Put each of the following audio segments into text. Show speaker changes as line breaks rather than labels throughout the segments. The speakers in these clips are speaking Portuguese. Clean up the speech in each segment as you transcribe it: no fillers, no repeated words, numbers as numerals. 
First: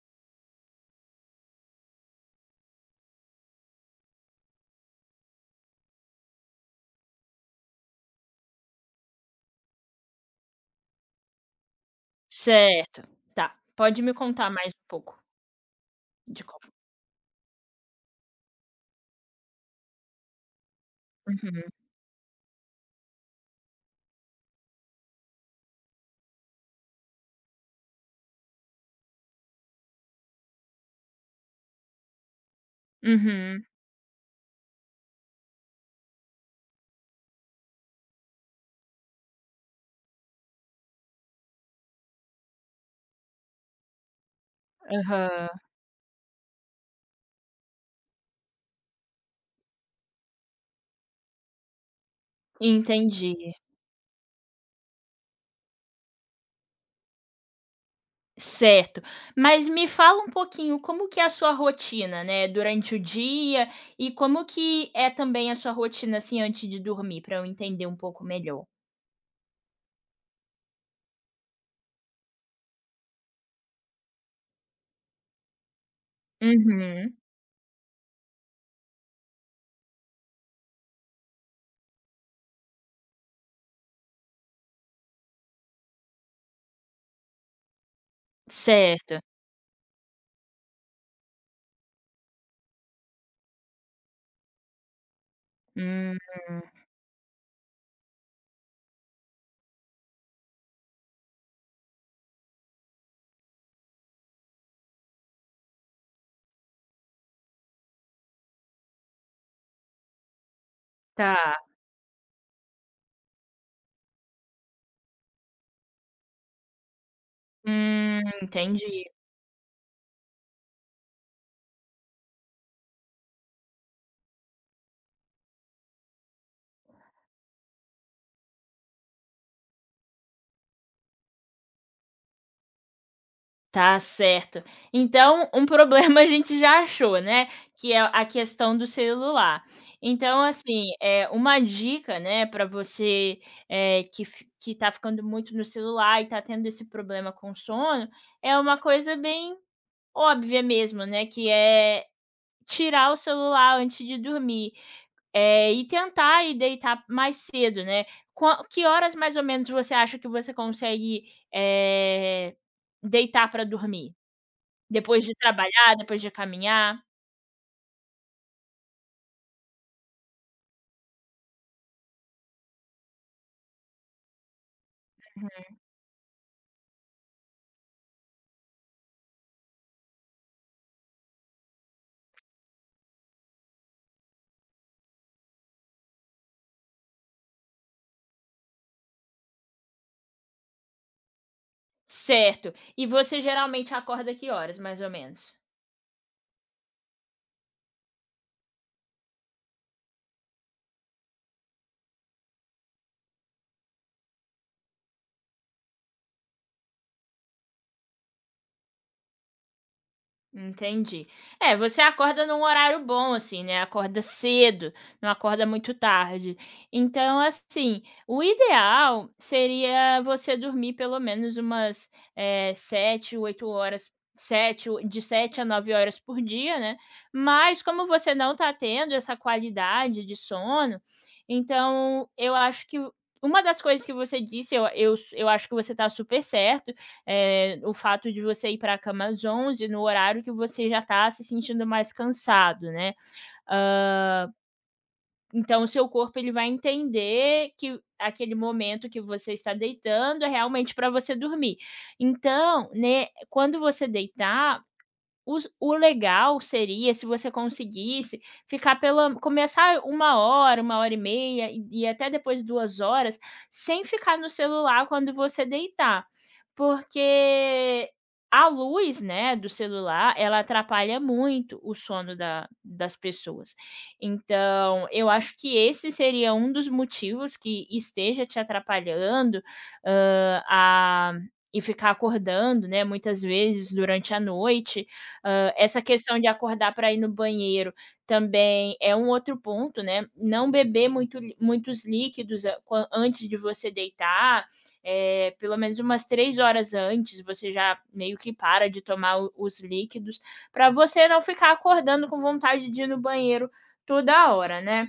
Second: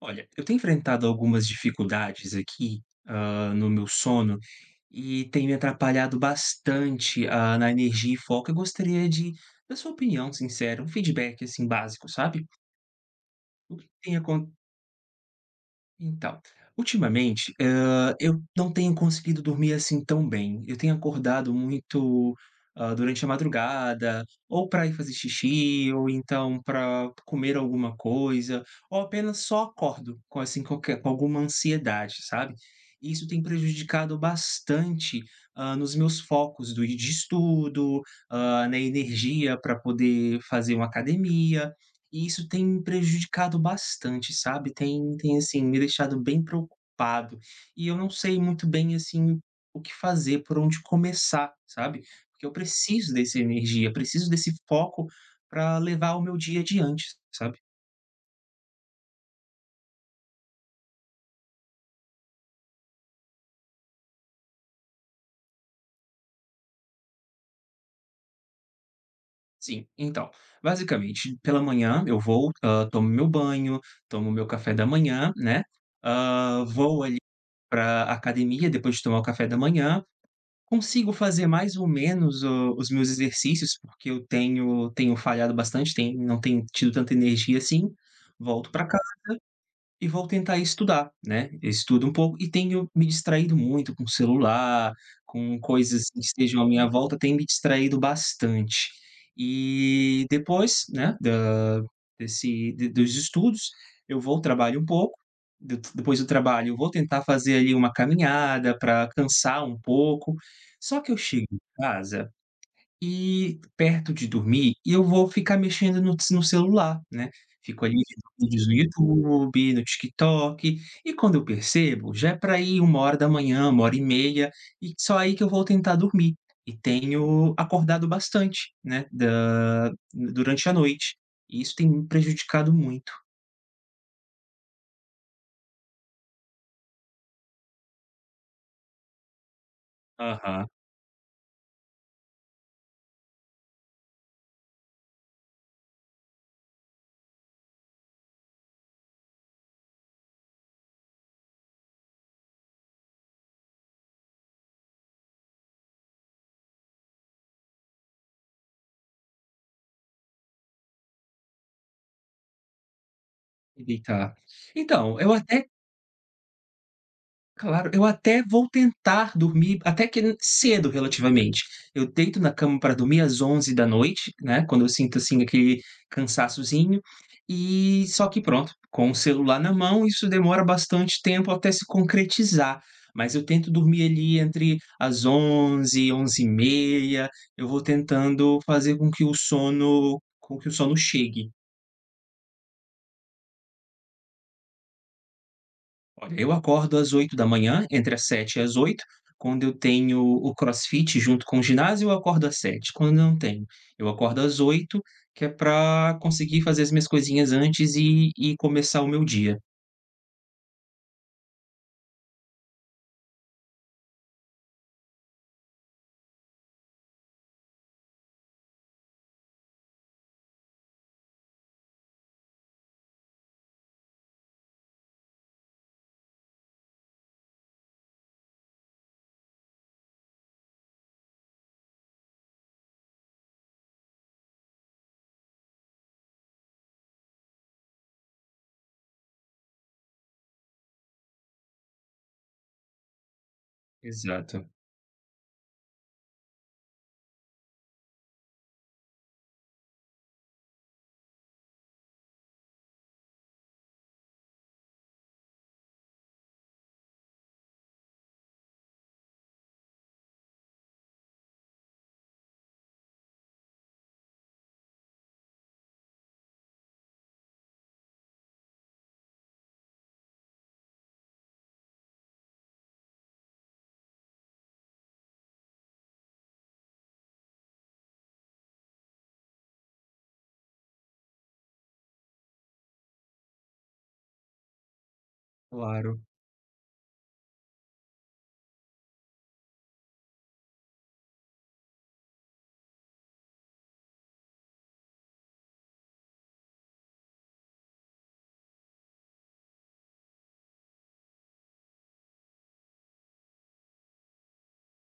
Olha, eu tenho enfrentado algumas dificuldades aqui, no meu sono e tem me atrapalhado bastante, na energia e foco. Eu gostaria de da sua opinião sincera, um feedback, assim, básico, sabe?
Certo, tá.
O que
Pode me
tem acon
contar mais um pouco
então,
de como.
ultimamente, eu não tenho conseguido dormir, assim, tão bem. Eu tenho acordado
Uhum,
muito, durante a madrugada, ou para ir fazer xixi, ou então para comer alguma coisa, ou apenas só acordo com, assim, qualquer com alguma ansiedade, sabe. E isso tem
uhum,
prejudicado bastante, nos meus focos do de estudo, na energia para poder fazer uma academia, e isso tem me prejudicado bastante, sabe, tem,
aham,
assim, me deixado bem preocupado, e eu não sei muito bem, assim, o que fazer, por onde começar, sabe, porque eu preciso dessa
entendi.
energia, preciso desse foco para levar o meu dia adiante, sabe.
Certo. Mas me fala um pouquinho como que é a sua rotina, né, durante o dia e como que é também a sua rotina, assim, antes de dormir, para eu entender um pouco melhor.
Sim, então, basicamente, pela manhã eu vou, tomo meu banho, tomo meu café da manhã, né, vou ali
Uhum,
para academia depois de tomar o café da manhã, consigo fazer mais ou menos o os meus exercícios, porque eu tenho falhado bastante, tenho não tenho tido tanta energia assim. Volto pra
certo.
E vou tentar estudar, né, eu estudo um pouco e tenho me distraído muito com o celular, com coisas
Hum,
que estejam à minha volta, tem me distraído bastante. E depois, né, da desse de dos estudos, eu vou, trabalho um pouco, de depois do trabalho eu vou tentar fazer ali uma caminhada para cansar um pouco, só que eu chego
tá.
em casa e perto de dormir, eu vou ficar mexendo no celular, né. Fico ali vendo vídeos no
Entendi.
YouTube, no TikTok, e quando eu percebo, já é para ir uma hora da manhã, uma hora e meia e só aí que eu vou tentar dormir. E tenho acordado bastante, né, da durante a noite, e isso tem me prejudicado muito.
Tá certo. Então, um problema a gente já achou, né, que é a questão do celular. Então,
Aham,
assim, é uma dica, né, para você, que tá ficando muito no celular e tá tendo esse problema com sono, é uma coisa bem óbvia mesmo, né, que é tirar o celular antes de dormir. E tentar ir deitar mais cedo, né. Qua que horas mais ou menos você acha que você consegue, eh, deitar para
me
dormir?
deitar. Então,
Depois
eu
de
até
trabalhar, depois de caminhar?
Claro, eu até vou tentar dormir até que cedo relativamente. Eu deito na cama para dormir às onze da noite, né, quando eu sinto, assim,
Uhum.
aquele cansaçozinho, e só que pronto, com o celular na mão, isso demora bastante tempo até se concretizar, mas eu tento dormir ali entre as onze, onze e meia. Eu vou tentando fazer com que o sono chegue.
Certo. E você geralmente acorda que horas mais ou menos?
Olha, eu acordo às oito da manhã, entre as sete e as oito, quando eu tenho o crossfit junto com o ginásio, eu acordo às sete. Quando não tenho, eu acordo às oito, que é para conseguir fazer as minhas coisinhas antes e começar o meu dia.
Entendi. É, você acorda num horário bom, assim, né, acorda cedo, não acorda muito tarde. Então, assim, o ideal seria você dormir pelo menos umas, 7, 8 horas, 7, o de 7 a 9 horas por dia, né, mas como você não está tendo essa qualidade de sono, então eu acho que uma das coisas que você disse eu acho que você está super certo, o fato de você ir para a cama às onze no horário que você já está se sentindo mais cansado, né. Hã,
Exato,
então o seu corpo ele vai entender que aquele momento que você está deitando é realmente para você dormir. Então, né, quando você deitar, os o legal seria se você conseguisse ficar pela começar uma hora e meia e até depois 2 horas, sem ficar no celular quando você deitar, porque a luz, né, do celular, ela atrapalha muito o sono da das pessoas. Então, eu acho que esse seria um dos motivos que esteja te atrapalhando, hã, a e ficar acordando, né, muitas vezes durante a noite. Essa
claro.
questão de acordar para ir no banheiro também é um outro ponto, né. Não beber muitos líquidos a quan antes de você deitar, pelo menos umas 3 horas antes, você já meio que para de tomar o os líquidos, para você não ficar acordando com vontade de ir no banheiro toda hora, né.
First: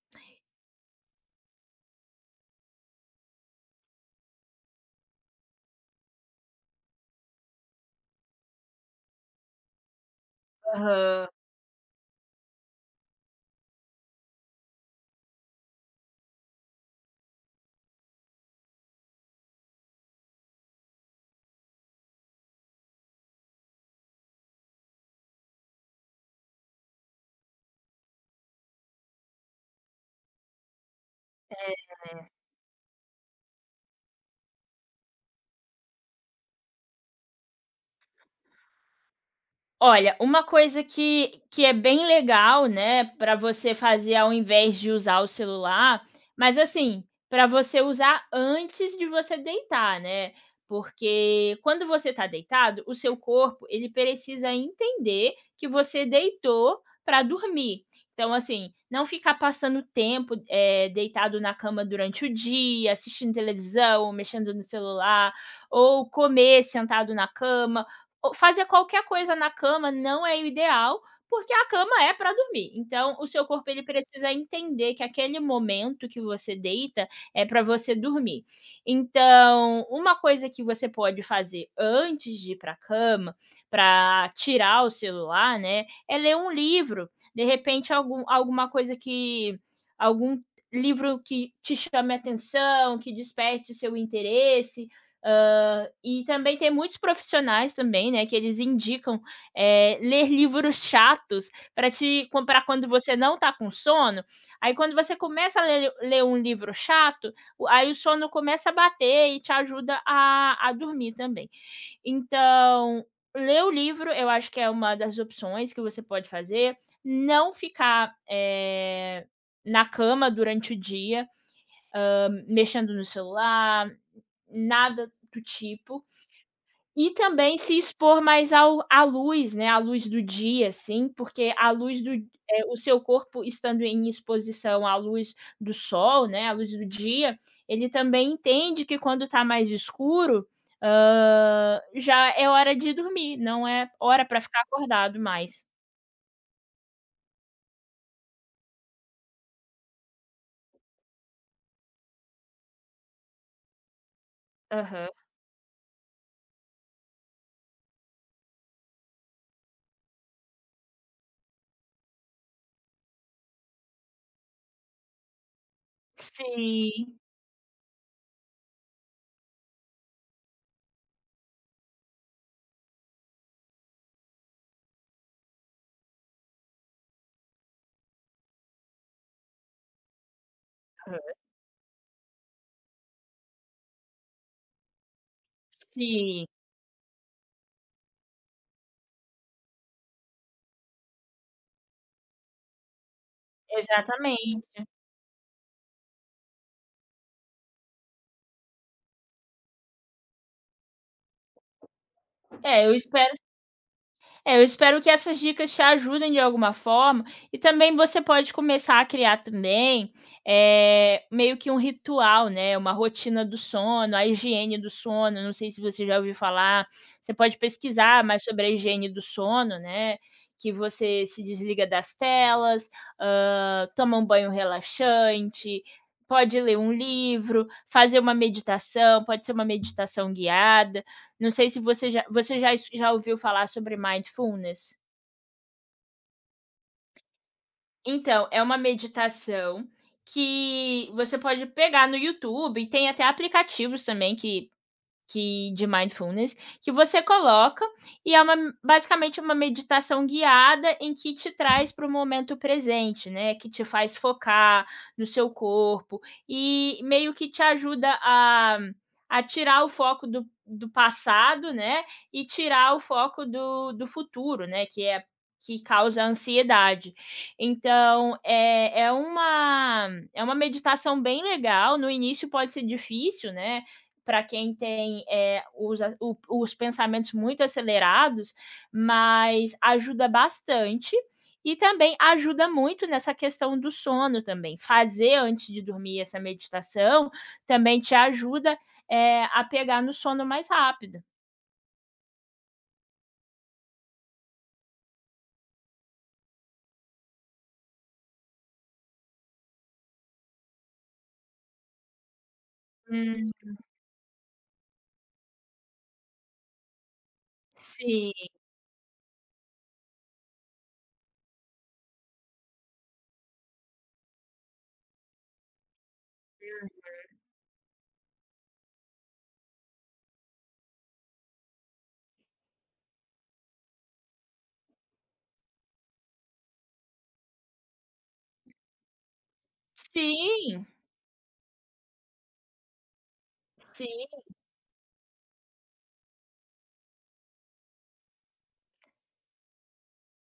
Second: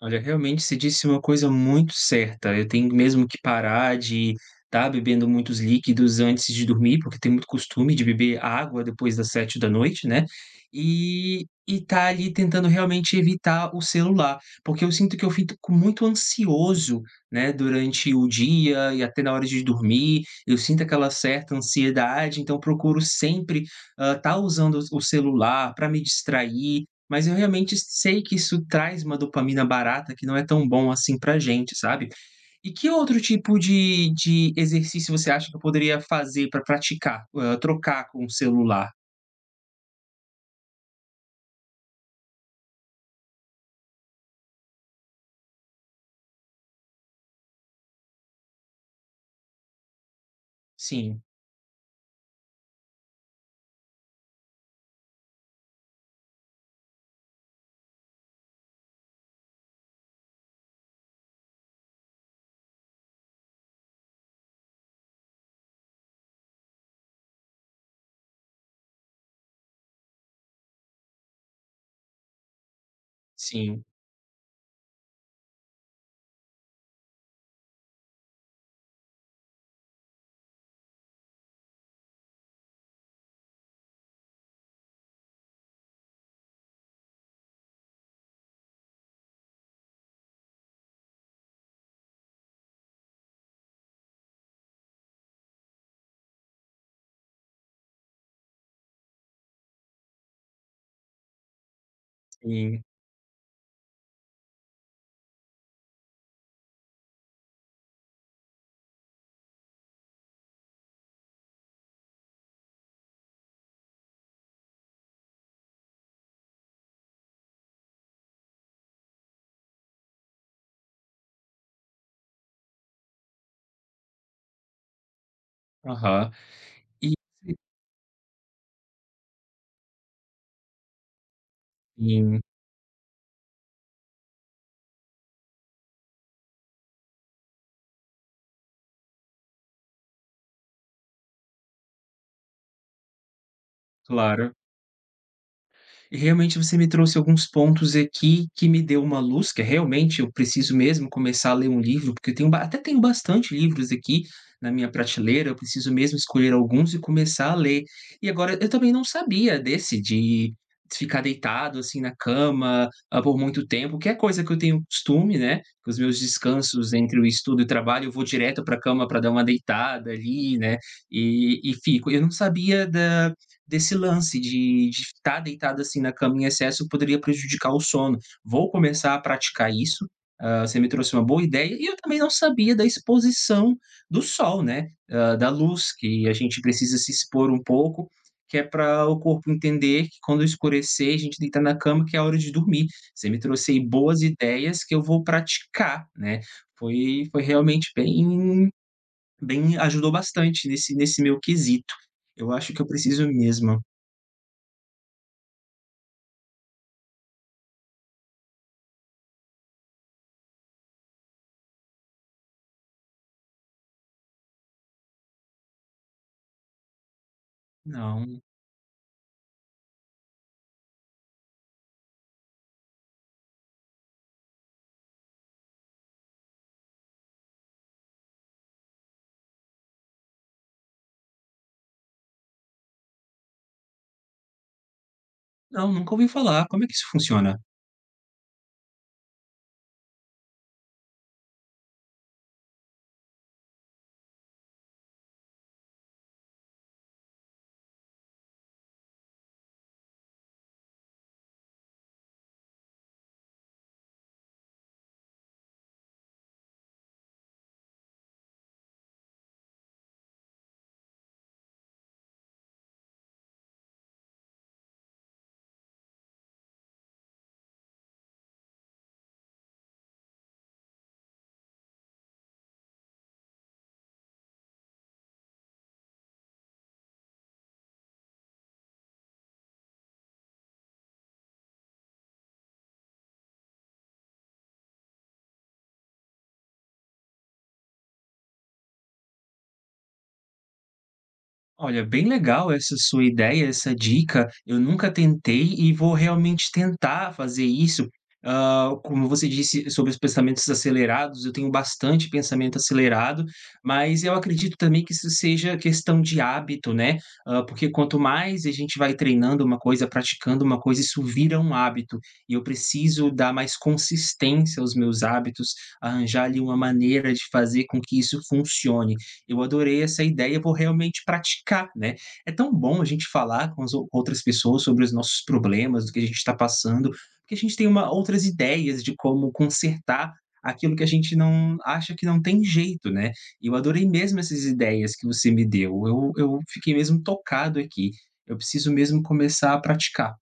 Olha, realmente você disse uma coisa muito certa. Eu tenho mesmo que parar de estar bebendo muitos líquidos antes de dormir, porque tenho muito costume de beber água depois das sete da noite, né. E tá ali tentando realmente evitar o celular, porque eu sinto que eu fico muito ansioso, né, durante o dia e até na hora de dormir, eu sinto aquela certa ansiedade, então eu procuro sempre estar usando o celular para me distrair, mas eu realmente sei que isso traz uma dopamina barata que não é tão bom assim pra gente, sabe. E que outro tipo de exercício você acha que eu poderia fazer pra praticar, trocar com o celular?
Olha, uma coisa que é bem legal, né, para você fazer ao invés de usar o celular, mas assim, para você usar antes de você deitar, né,
Sim,
porque quando você está deitado, o seu corpo, ele precisa entender que você deitou para dormir. Então, assim, não ficar passando tempo, deitado na cama durante o dia, assistindo televisão, mexendo no celular, ou comer sentado na cama. O fazer qualquer coisa na cama não é o ideal, porque a cama é para dormir. Então o seu corpo ele
sim,
precisa entender que aquele momento que você deita é para você dormir. Então, uma coisa que você pode fazer antes de ir para cama, para tirar o celular, né, é ler um livro. De repente algum livro que te chame a atenção, que desperte o seu interesse. E também tem muitos profissionais também, né, que eles indicam, ler livros chatos para te comprar
sim.
quando você não está com sono, aí quando você começa a ler um livro chato, o sono começa a bater e te ajuda a dormir também. Então, ler o livro eu acho que é uma das opções que você pode fazer, não ficar, na cama durante o dia, mexendo no celular, nada do tipo.
Aham.
E
E
também se expor mais ao à luz, né, à luz do dia, assim, porque a luz do
sim,
eh, o seu corpo estando em exposição à luz do sol, né, à luz do dia, ele também entende que quando está mais escuro, já é hora de dormir, não é hora para
claro.
ficar acordado mais.
E realmente você me trouxe alguns pontos aqui que me deu uma luz, que é realmente eu preciso mesmo começar a ler um livro, porque eu tenho ba até tenho bastante livros aqui na minha
Aham.
prateleira, eu preciso mesmo escolher alguns e começar a ler. E agora eu também não sabia desse de ficar deitado, assim, na cama, por muito tempo, que é coisa que eu tenho costume, né, que os meus descansos
Sim.
entre o estudo e o trabalho, eu vou direto para a cama para dar uma deitada ali, né, e fico. Eu não sabia da desse lance de estar deitado assim na cama em excesso poderia prejudicar o sono. Vou começar a praticar isso. Ah, você me trouxe uma boa ideia e eu também não sabia da exposição do sol, né? Ah, da luz, que a
Sim,
gente precisa se expor um pouco, que é para o corpo entender que quando escurecer, a gente deita na cama, que é a hora de dormir. Você me trouxe aí boas ideias
exatamente.
que eu vou praticar, né? Foi, foi realmente bem, bem, ajudou bastante nesse meu quesito. Eu acho que
É,
eu
eu
preciso
espero
mesmo.
É, eu espero que essas dicas te ajudem de alguma forma e também você pode começar a criar também, meio que um ritual, né, uma rotina do sono, a higiene do sono, não sei se você já ouviu falar, você pode pesquisar
Não,
mais sobre a higiene do sono, né, que você se desliga das telas, toma um banho relaxante, pode ler um livro, fazer uma meditação, pode ser uma meditação guiada. Não sei se você já você já es já ouviu falar sobre mindfulness?
não, nunca ouvi falar. Como é que isso funciona?
Então, é uma meditação que você pode pegar no YouTube, e tem até aplicativos também que de mindfulness, que você coloca e é uma basicamente uma meditação guiada em que te traz para o momento presente, né, que te faz focar no seu corpo e meio que te ajuda a tirar o foco do passado, né, e tirar o foco do futuro, né, que é que causa ansiedade. Então, é uma meditação bem legal, no início pode ser difícil, né, para quem tem os pensamentos muito acelerados, mas ajuda bastante. E também ajuda muito nessa questão do sono também. Fazer antes de dormir essa meditação também te ajuda, a pegar no sono mais rápido.
Olha, bem legal essa sua ideia, essa dica. Eu nunca tentei e vou realmente tentar fazer isso. Ah, como você disse sobre os pensamentos acelerados, eu tenho bastante pensamento acelerado,
Hum,
mas eu acredito também que isso seja questão de hábito, né? Ah, porque quanto
sim.
mais a gente vai treinando uma coisa, praticando uma coisa, isso vira um hábito. E eu preciso dar mais consistência aos meus hábitos, arranjar ali uma maneira de fazer com que isso funcione. Eu adorei essa ideia, vou realmente praticar, né. É tão bom a gente falar com as ou outras pessoas sobre os nossos problemas, do que a gente está passando, porque a gente tem uma outras ideias de como consertar
Sim,
aquilo que a gente não acha que não tem jeito, né. E eu adorei mesmo
sim.
essas ideias que você me deu, eu fiquei mesmo tocado aqui, eu preciso mesmo começar a praticar.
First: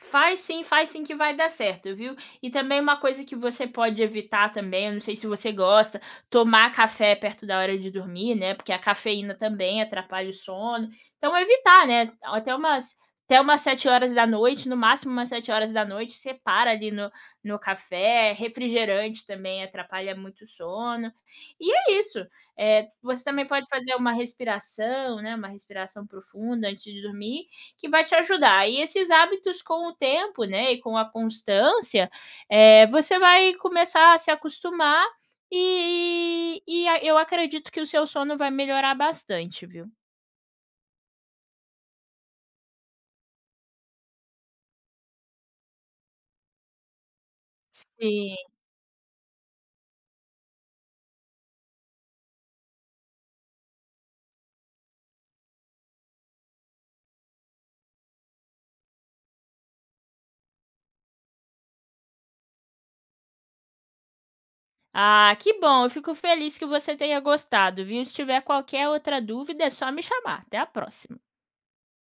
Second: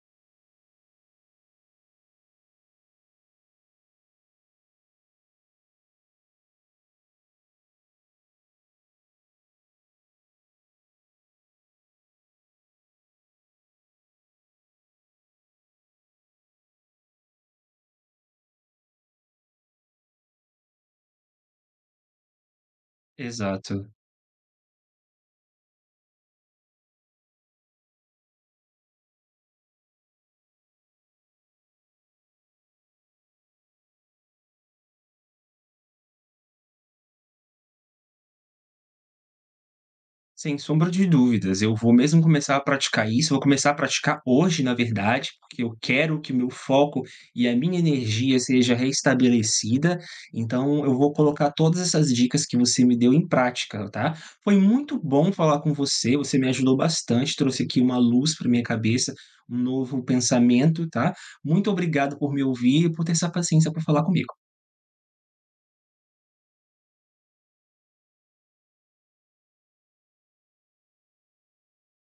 Faz sim, faz sim que vai dar certo, viu? E também uma coisa que você pode evitar também, eu não sei se você gosta, tomar café perto da hora de dormir, né? Porque a cafeína também atrapalha o sono. Então evitar, né? Até umas sete horas da noite, no máximo umas sete horas da noite, você para ali no café, refrigerante também atrapalha muito o sono. E é isso. Você também pode
Exato.
fazer uma respiração, né, uma respiração profunda antes de dormir que vai te ajudar. E esses hábitos com o tempo, né, e com a constância, você vai começar a se acostumar e a eu acredito que o seu sono vai melhorar bastante, viu.
Sem sombra de dúvidas, eu vou mesmo começar a praticar isso, vou começar a praticar hoje, na verdade, porque eu quero que o meu foco e a minha energia
Sim.
seja restabelecida. Então eu vou colocar todas essas dicas que você me deu em prática, tá? Foi muito bom falar com você, você me ajudou bastante, trouxe aqui uma luz para minha cabeça, um novo pensamento, tá? Muito obrigado por me ouvir e por ter essa paciência para falar comigo.
Ah, que bom, eu fico feliz que você tenha gostado, viu. Se tiver qualquer outra dúvida, é só me chamar. Até a próxima.